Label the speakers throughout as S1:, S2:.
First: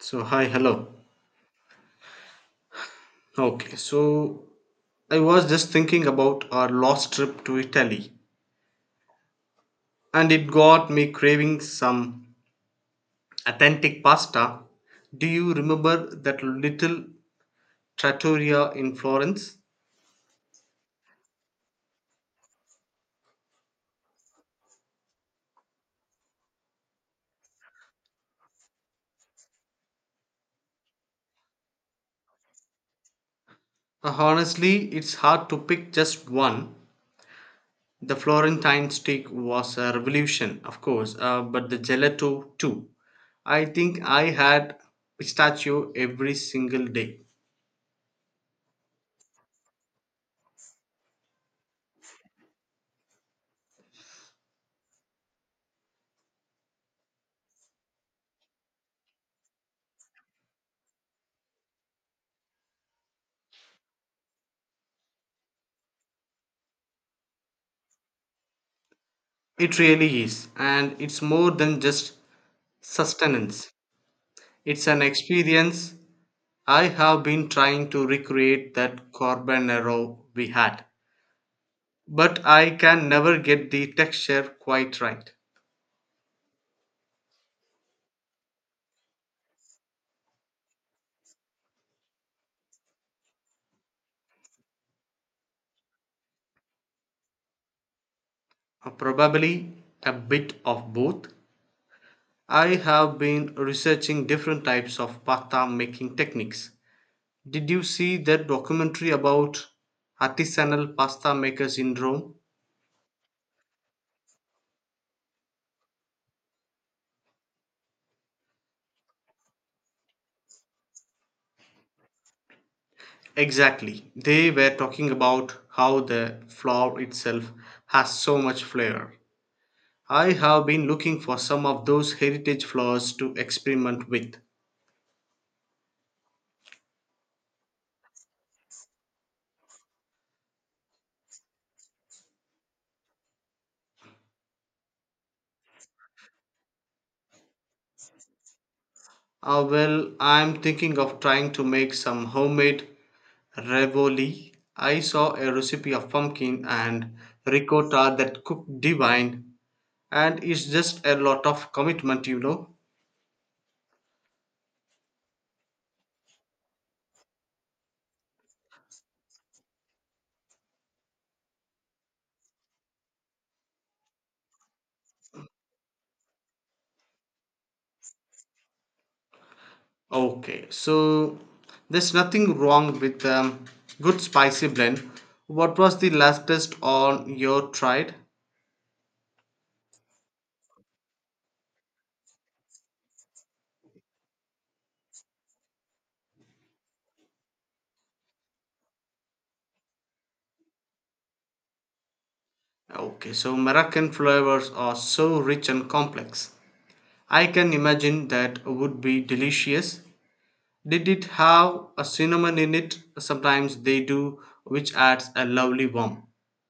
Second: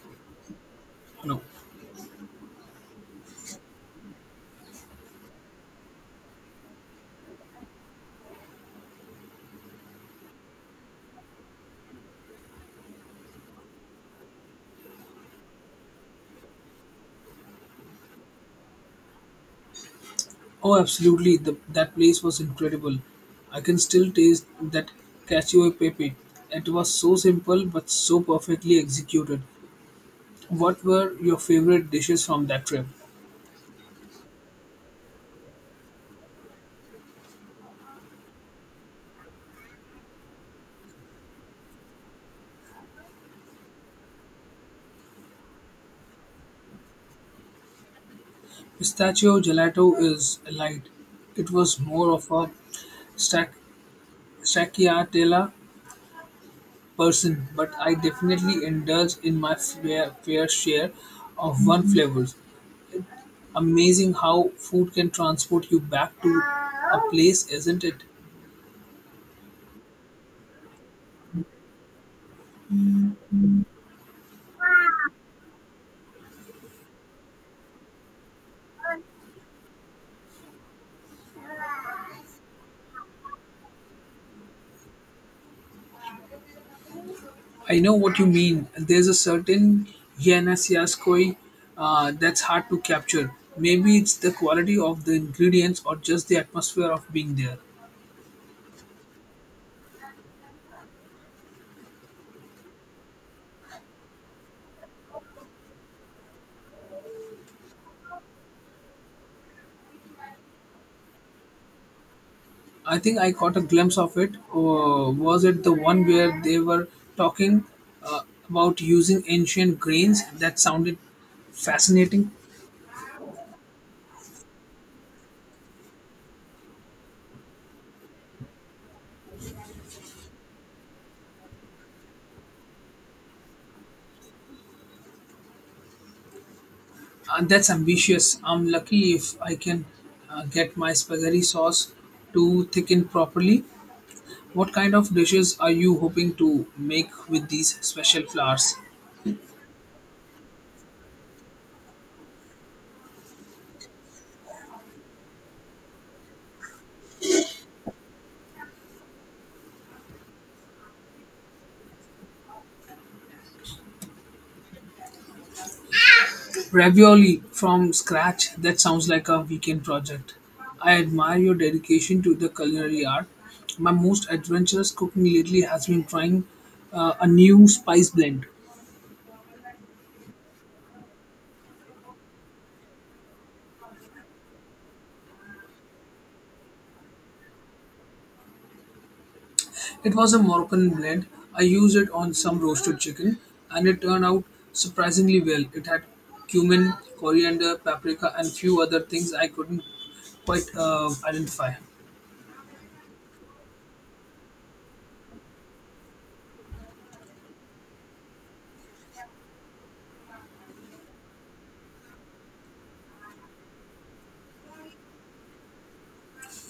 S1: So, hi, hello.
S2: No.
S1: Okay, so I was just thinking about our last trip to Italy and it got me craving some authentic pasta. Do you remember that little trattoria in Florence?
S2: Oh, absolutely. That place was incredible. I can still taste that cacio e pepe. It was so simple but so perfectly executed. What were your favorite dishes from that trip?
S1: Honestly, it's hard to pick just one. The Florentine steak was a revolution, of course, but the gelato too. I think I had pistachio every single day.
S2: Pistachio gelato is light. It was more of a stac- stracciatella person, but I definitely indulge in my fair share of one flavors. Amazing how food can transport you back to a place, isn't it?
S1: It really is, and it's more than just sustenance. It's an experience. I have been trying to recreate that carbonaro we had, but I can never get the texture quite right.
S2: I know what you mean. There's a certain Yanasiaskoi that's hard to capture. Maybe it's the quality of the ingredients or just the atmosphere of being there.
S1: Probably a bit of both. I have been researching different types of pasta making techniques. Did you see that documentary about artisanal pasta makers in Rome?
S2: I think I caught a glimpse of it. Was it the one where they were talking uh, about using ancient grains? That sounded fascinating.
S1: Exactly. They were talking about how the flour itself has so much flavor. I have been looking for some of those heritage flowers to experiment with.
S2: That's ambitious. I'm lucky if I can get my spaghetti sauce to thicken properly. What kind of dishes are you hoping to make with these special flowers?
S1: Ah, well, I'm thinking of trying to make some homemade ravioli. I saw a recipe of pumpkin and ricotta that cooked divine, and it's just a lot of commitment.
S2: Ravioli from scratch? That sounds like a weekend project. I admire your dedication to the culinary art. My most adventurous cooking lately has been trying a new spice blend.
S1: Okay, so there's nothing wrong with good spicy blend. What was the latest on your tried?
S2: It was a Moroccan blend. I used it on some roasted chicken and it turned out surprisingly well. It had cumin, coriander, paprika, and few other things I couldn't quite identify.
S1: Okay, so Moroccan flavors are so rich and complex. I can imagine that would be delicious. Did it have a cinnamon in it? Sometimes they do, which adds a lovely warmth.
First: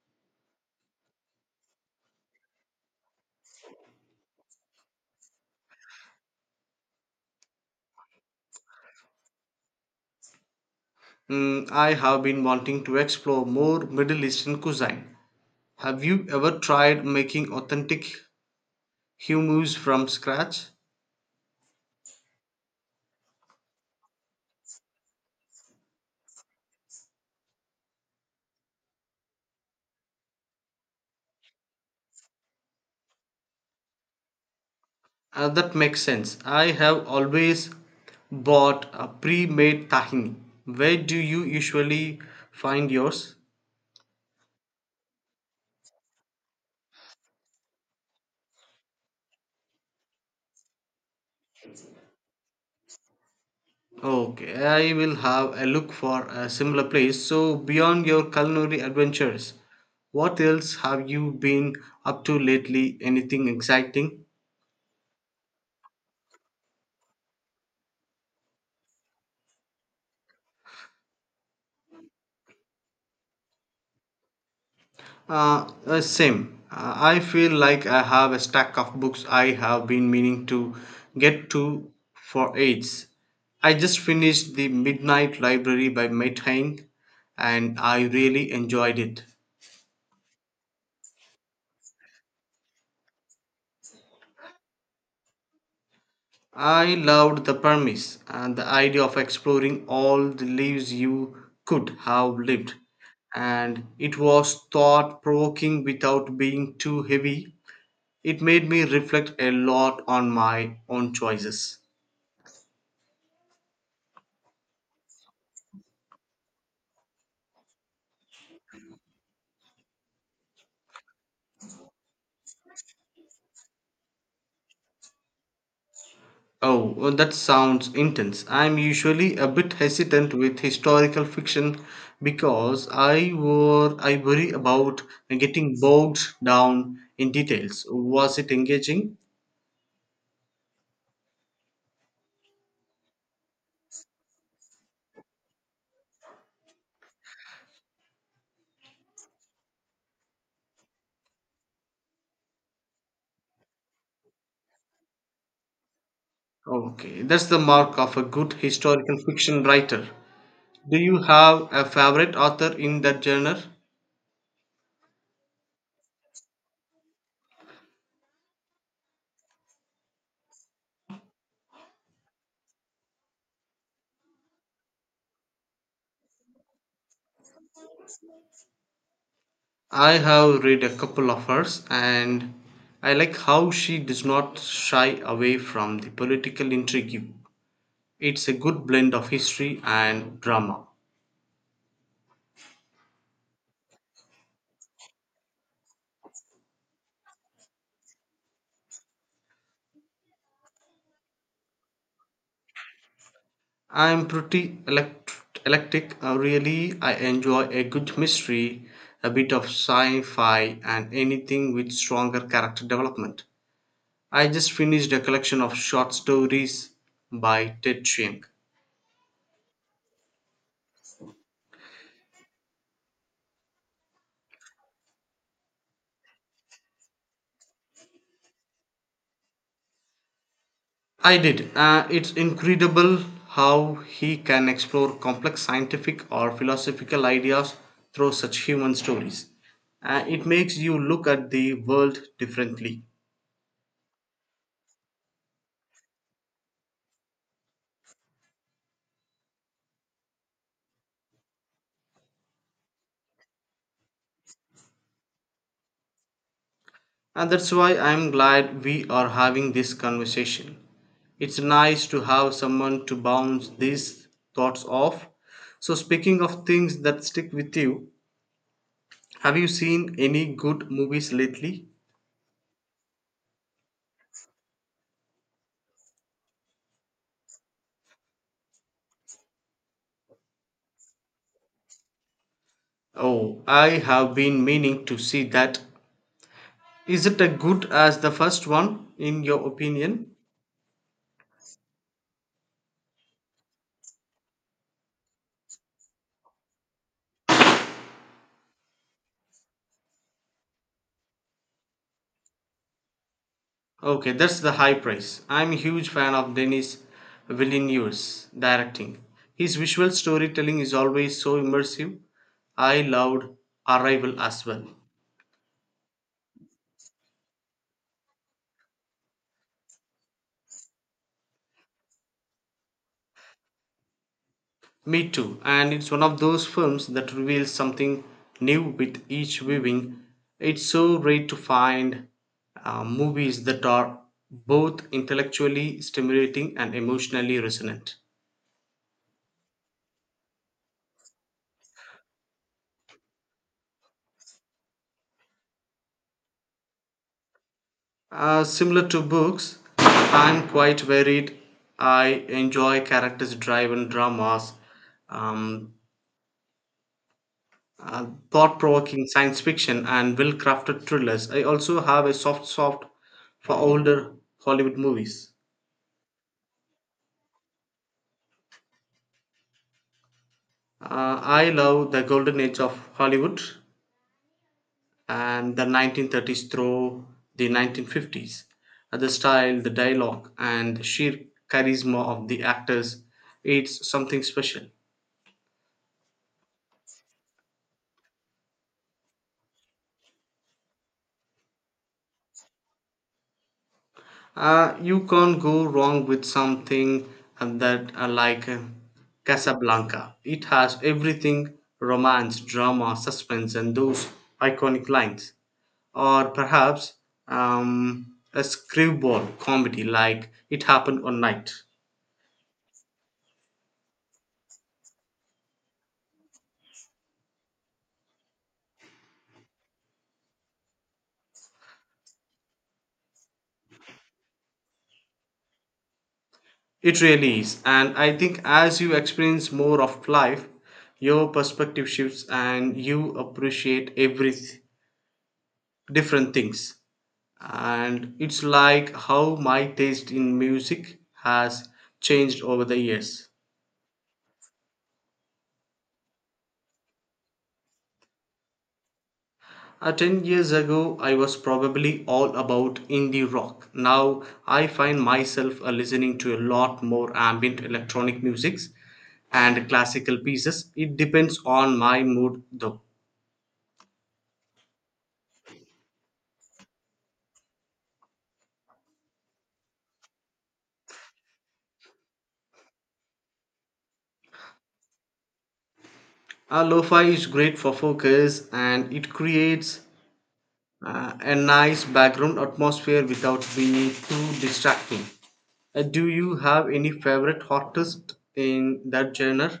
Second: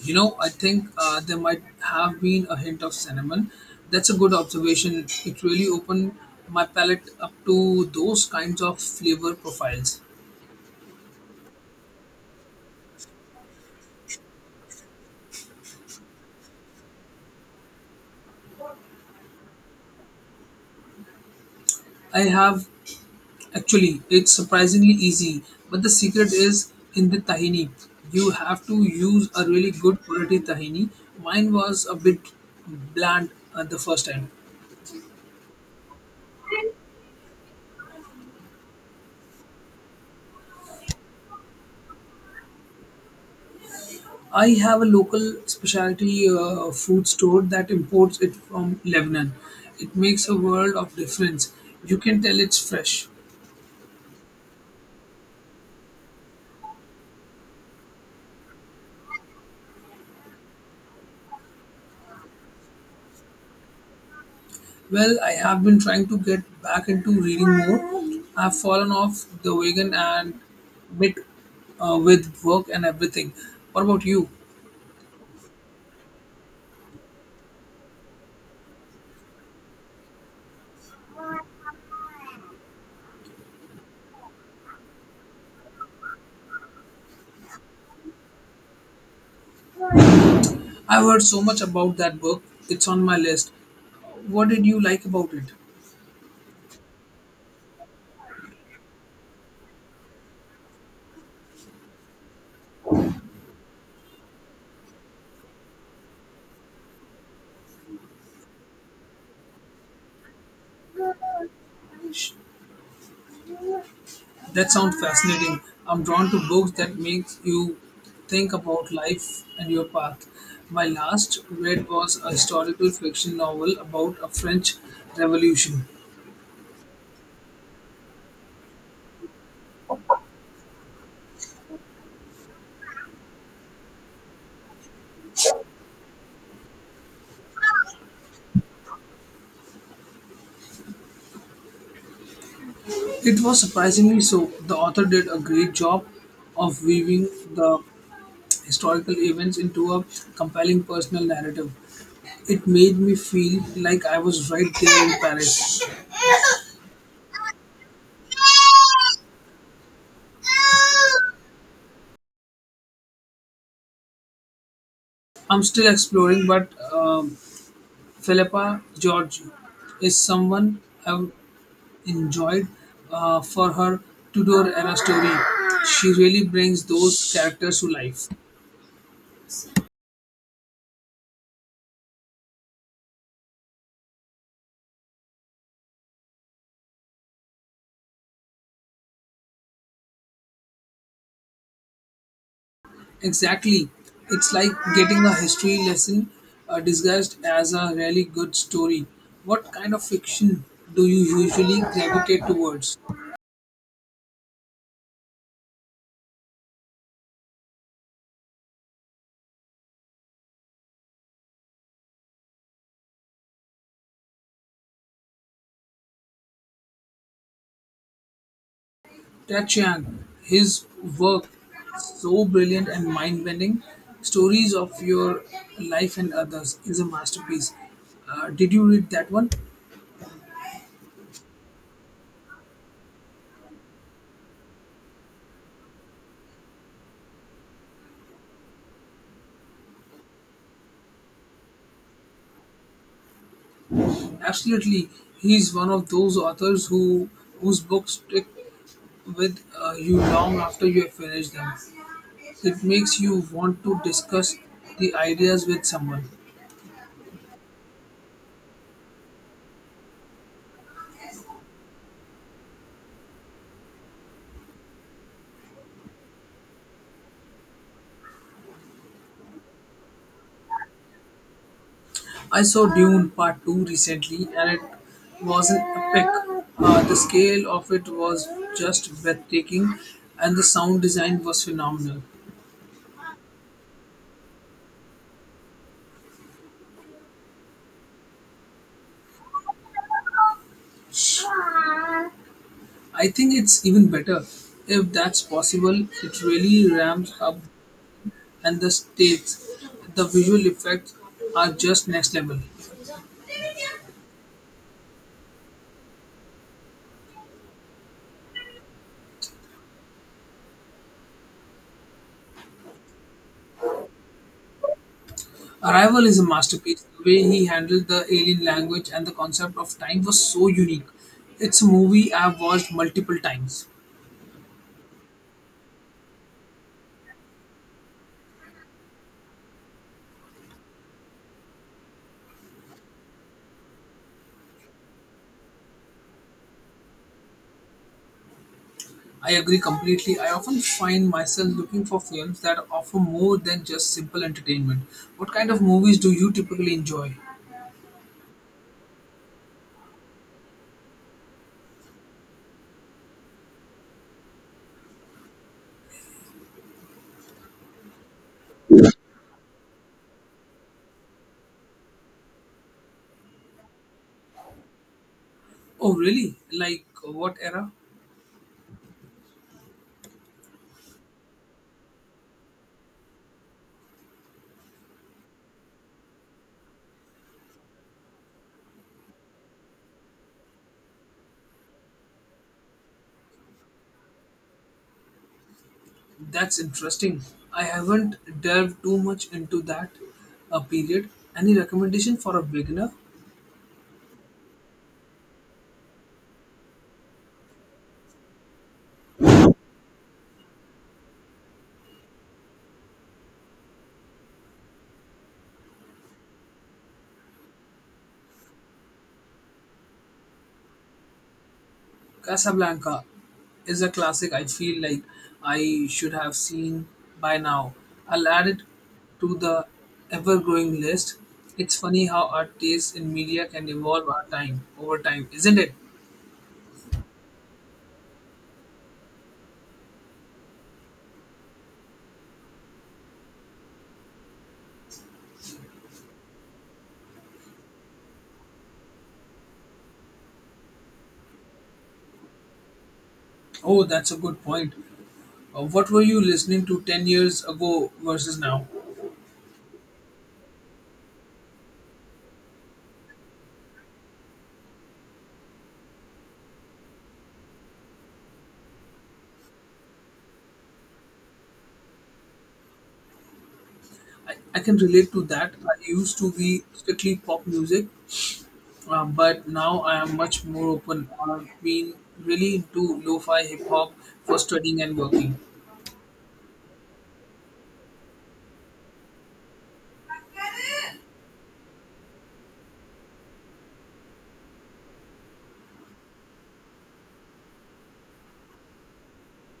S2: You know, I think there might have been a hint of cinnamon. That's a good observation. It really opened my palate up to those kinds of flavor profiles.
S1: I have been wanting to explore more Middle Eastern cuisine. Have you ever tried making authentic hummus from scratch?
S2: I have actually, it's surprisingly easy, but the secret is in the tahini. You have to use a really good quality tahini. Mine was a bit bland the first time.
S1: That makes sense. I have always bought a pre made tahini. Where do you usually find yours?
S2: I have a local specialty food store that imports it from Lebanon. It makes a world of difference. You can tell it's fresh.
S1: Okay, I will have a look for a similar place. So, beyond your culinary adventures, what else have you been up to lately? Anything exciting?
S2: Well, I have been trying to get back into reading more. I've fallen off the wagon and bit with work and everything. What about you?
S1: Same. I feel like I have a stack of books I have been meaning to get to for ages. I just finished The Midnight Library by Matt Haig and I really enjoyed it.
S2: I've heard so much about that book. It's on my list. What did you like about
S1: I loved the premise and the idea of exploring all the lives you could have lived, and it was thought provoking without being too heavy. It made me reflect a lot on my own choices.
S2: it? That sounds fascinating. I'm drawn to books that makes you think about life and your path. My last read was a historical fiction novel about a French revolution.
S1: Oh, well, that sounds intense. I'm usually a bit hesitant with historical fiction because I worry about getting bogged down in details. Was it engaging?
S2: It was surprisingly so. The author did a great job of weaving the historical events into a compelling personal narrative. It made me feel like I was right there in Paris.
S1: Okay, that's the mark of a good historical fiction writer. Do you have a favorite author in that genre?
S2: I'm still exploring, but Philippa George is someone I've enjoyed for her Tudor era story. She really brings those characters to life.
S1: I have read a couple of hers and I like how she does not shy away from the political intrigue. It's a good blend of history and drama.
S2: Exactly. It's like getting a history lesson disguised as a really good story. What kind of fiction do you usually gravitate towards?
S1: I'm pretty eclectic. Really, I enjoy a good mystery, a bit of sci fi, and anything with stronger character development. I just finished a collection of short stories by Ted Chiang.
S2: Ted Chiang, his work so brilliant and mind bending. Stories of your life and others is a masterpiece. Did you read that one?
S1: I did. It's incredible how he can explore complex scientific or philosophical ideas through such human stories. It makes you look at the world differently.
S2: Absolutely, he's one of those authors whose books stick with you long after you have finished them. It makes you want to discuss the ideas with someone.
S1: And that's why I'm glad we are having this conversation. It's nice to have someone to bounce these thoughts off. So, speaking of things that stick with you, have you seen any good movies lately?
S2: I saw Dune Part 2 recently and it was an epic. The scale of it was just breathtaking and the sound design was phenomenal.
S1: Oh, I have been meaning to see that. Is it as good as the first one, in your opinion?
S2: I think it's even better if that's possible. It really ramps up and the states, the visual effects are just next level.
S1: Okay, that's the high praise. I'm a huge fan of Denis Villeneuve's directing. His visual storytelling is always so immersive. I loved Arrival as well.
S2: Arrival is a masterpiece. The way he handled the alien language and the concept of time was so unique. It's a movie I've watched multiple times.
S1: Me too, and it's one of those films that reveals something new with each viewing. It's so rare to find movies that are both intellectually stimulating and emotionally resonant.
S2: I agree completely. I often find myself looking for films that offer more than just simple entertainment. What kind of movies do you typically enjoy?
S1: Similar to books, I'm quite varied. I enjoy characters driven dramas, um, uh, thought provoking science fiction, and well crafted thrillers. I also have a soft for older Hollywood movies.
S2: Oh, really? Like what era?
S1: I love the golden age of Hollywood and the 1930s through the 1950s. The style, the dialogue, and the sheer charisma of the actors, it's something special.
S2: That's interesting. I haven't delved too much into that period. Any recommendation for a beginner?
S1: You can't go wrong with something that like Casablanca. It has everything: romance, drama, suspense, and those iconic lines. Or perhaps a screwball comedy like It Happened One Night.
S2: Casablanca is a classic I feel like I should have seen by now. I'll add it to the ever growing list. It's funny how our taste in media can evolve our time over time, isn't it?
S1: It really is. And I think as you experience more of life, your perspective shifts and you appreciate every different things. And it's like how my taste in music has changed over the years.
S2: Oh, that's a good point. What were you listening to 10 years ago versus now?
S1: 10 years ago, I was probably all about indie rock. Now, I find myself listening to a lot more ambient electronic musics and classical pieces. It depends on my mood though.
S2: I can relate to that. I used to be strictly pop music. But now I am much more open. I've been really into lo-fi hip hop for studying and working.
S1: Lo-fi is great for focus and it creates a nice background atmosphere without being too distracting. Do you have any favorite artist in that genre?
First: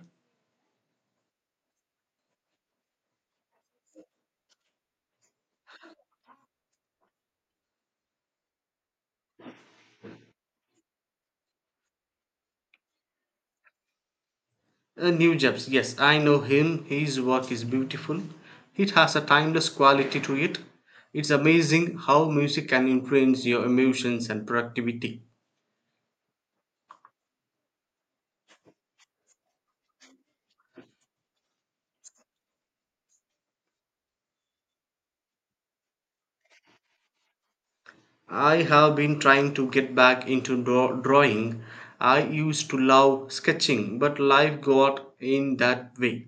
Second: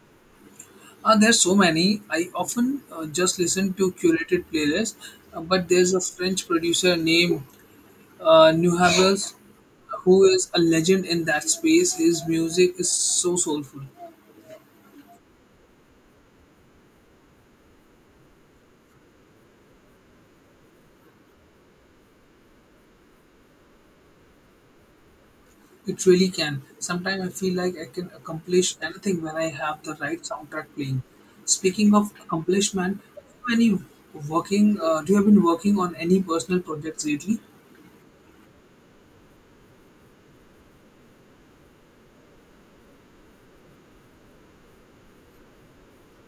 S2: There's so many. I often just listen to curated playlists, but there's a French producer named Nuhavels who is a legend in that space. His music is so soulful.
S1: New Jeps, yes, I know him. His work is beautiful. It has a timeless quality to it. It's amazing how music can influence your emotions and productivity.
S2: It really can. Sometimes I feel like I can accomplish anything when I have the right soundtrack playing. Speaking of accomplishment, any working? Do you have been working on any personal projects lately?
S1: I have been trying to get back into drawing. I used to love sketching, but life got in that way.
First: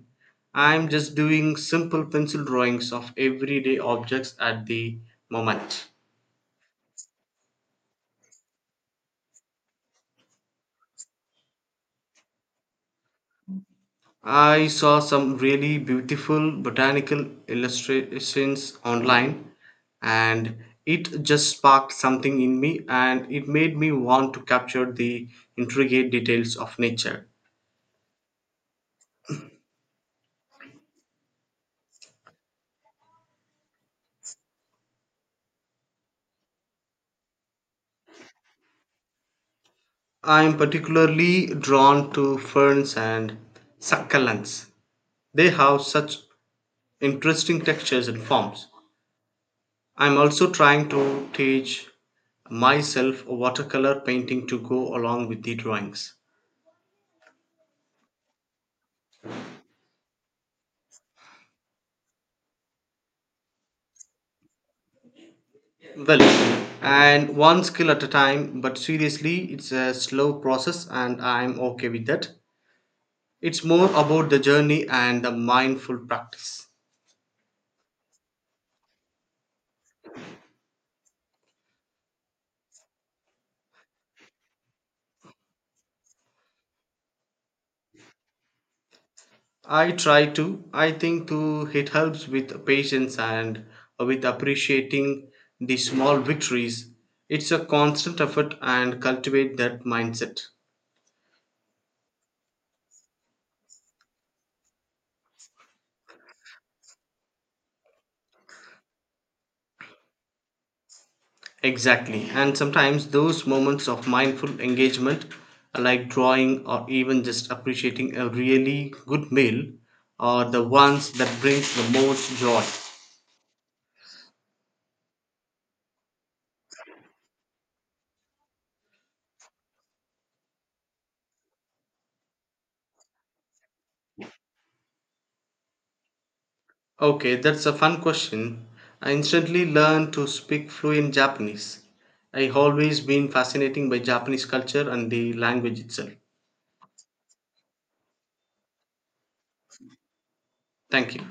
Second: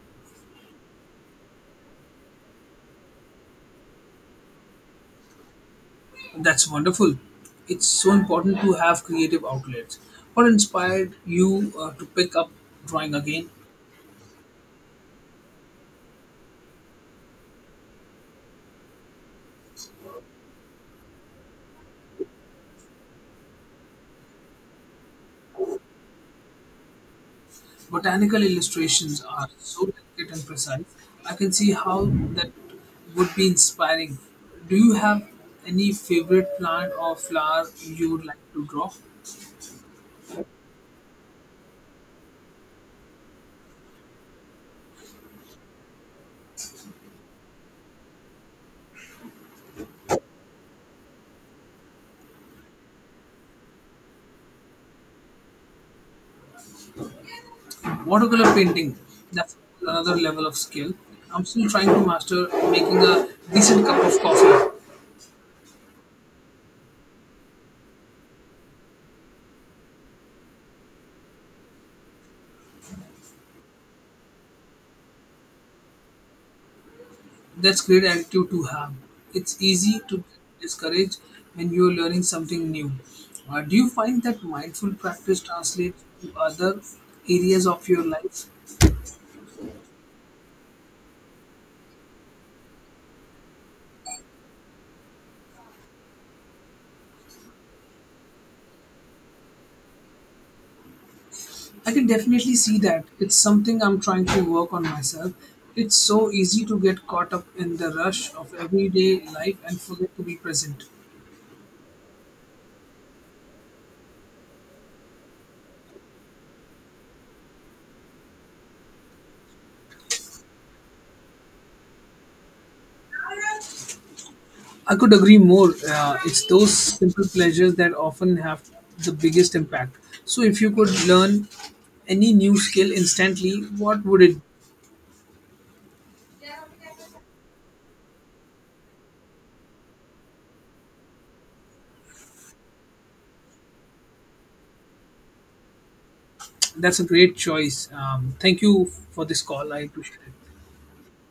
S1: I'm just doing simple pencil drawings of everyday objects at the moment.
S2: That's wonderful. It's so important to have creative outlets. What inspired you to pick up drawing again?
S1: I saw some really beautiful botanical illustrations online and it just sparked something in me and it made me want to capture the intricate details of nature.
S2: Botanical illustrations are so delicate and precise. I can see how that would be inspiring. Do you have any favorite plant or flower you would like to draw?
S1: I am particularly drawn to ferns and succulents. They have such interesting textures and forms. I'm also trying to teach myself watercolor painting to go along with the drawings.
S2: Watercolor painting, that's another level of skill. I'm still trying to master making a decent cup of coffee.
S1: Well, and one skill at a time, but seriously, it's a slow process, and I'm okay with that. It's more about the journey and the mindful practice.
S2: That's great attitude to have. It's easy to discourage when you're learning something new. Do you find that mindful practice translates to other areas of your life?
S1: I try to, I think to it helps with patience and with appreciating the small victories. It's a constant effort and cultivate that mindset.
S2: I can definitely see that. It's something I'm trying to work on myself. It's so easy to get caught up in the rush of everyday life and forget to be present.
S1: Exactly, and sometimes those moments of mindful engagement, like drawing or even just appreciating a really good meal, are the ones that brings the most joy.
S2: I could agree more. It's those simple pleasures that often have the biggest impact. So, if you could learn any new skill instantly, what would it?
S1: Okay, that's a fun question. I instantly learned to speak fluent Japanese. I always been fascinating by Japanese culture and the language itself.
S2: That's a great choice. Thank you for this call. I appreciate it.
S1: Thank you.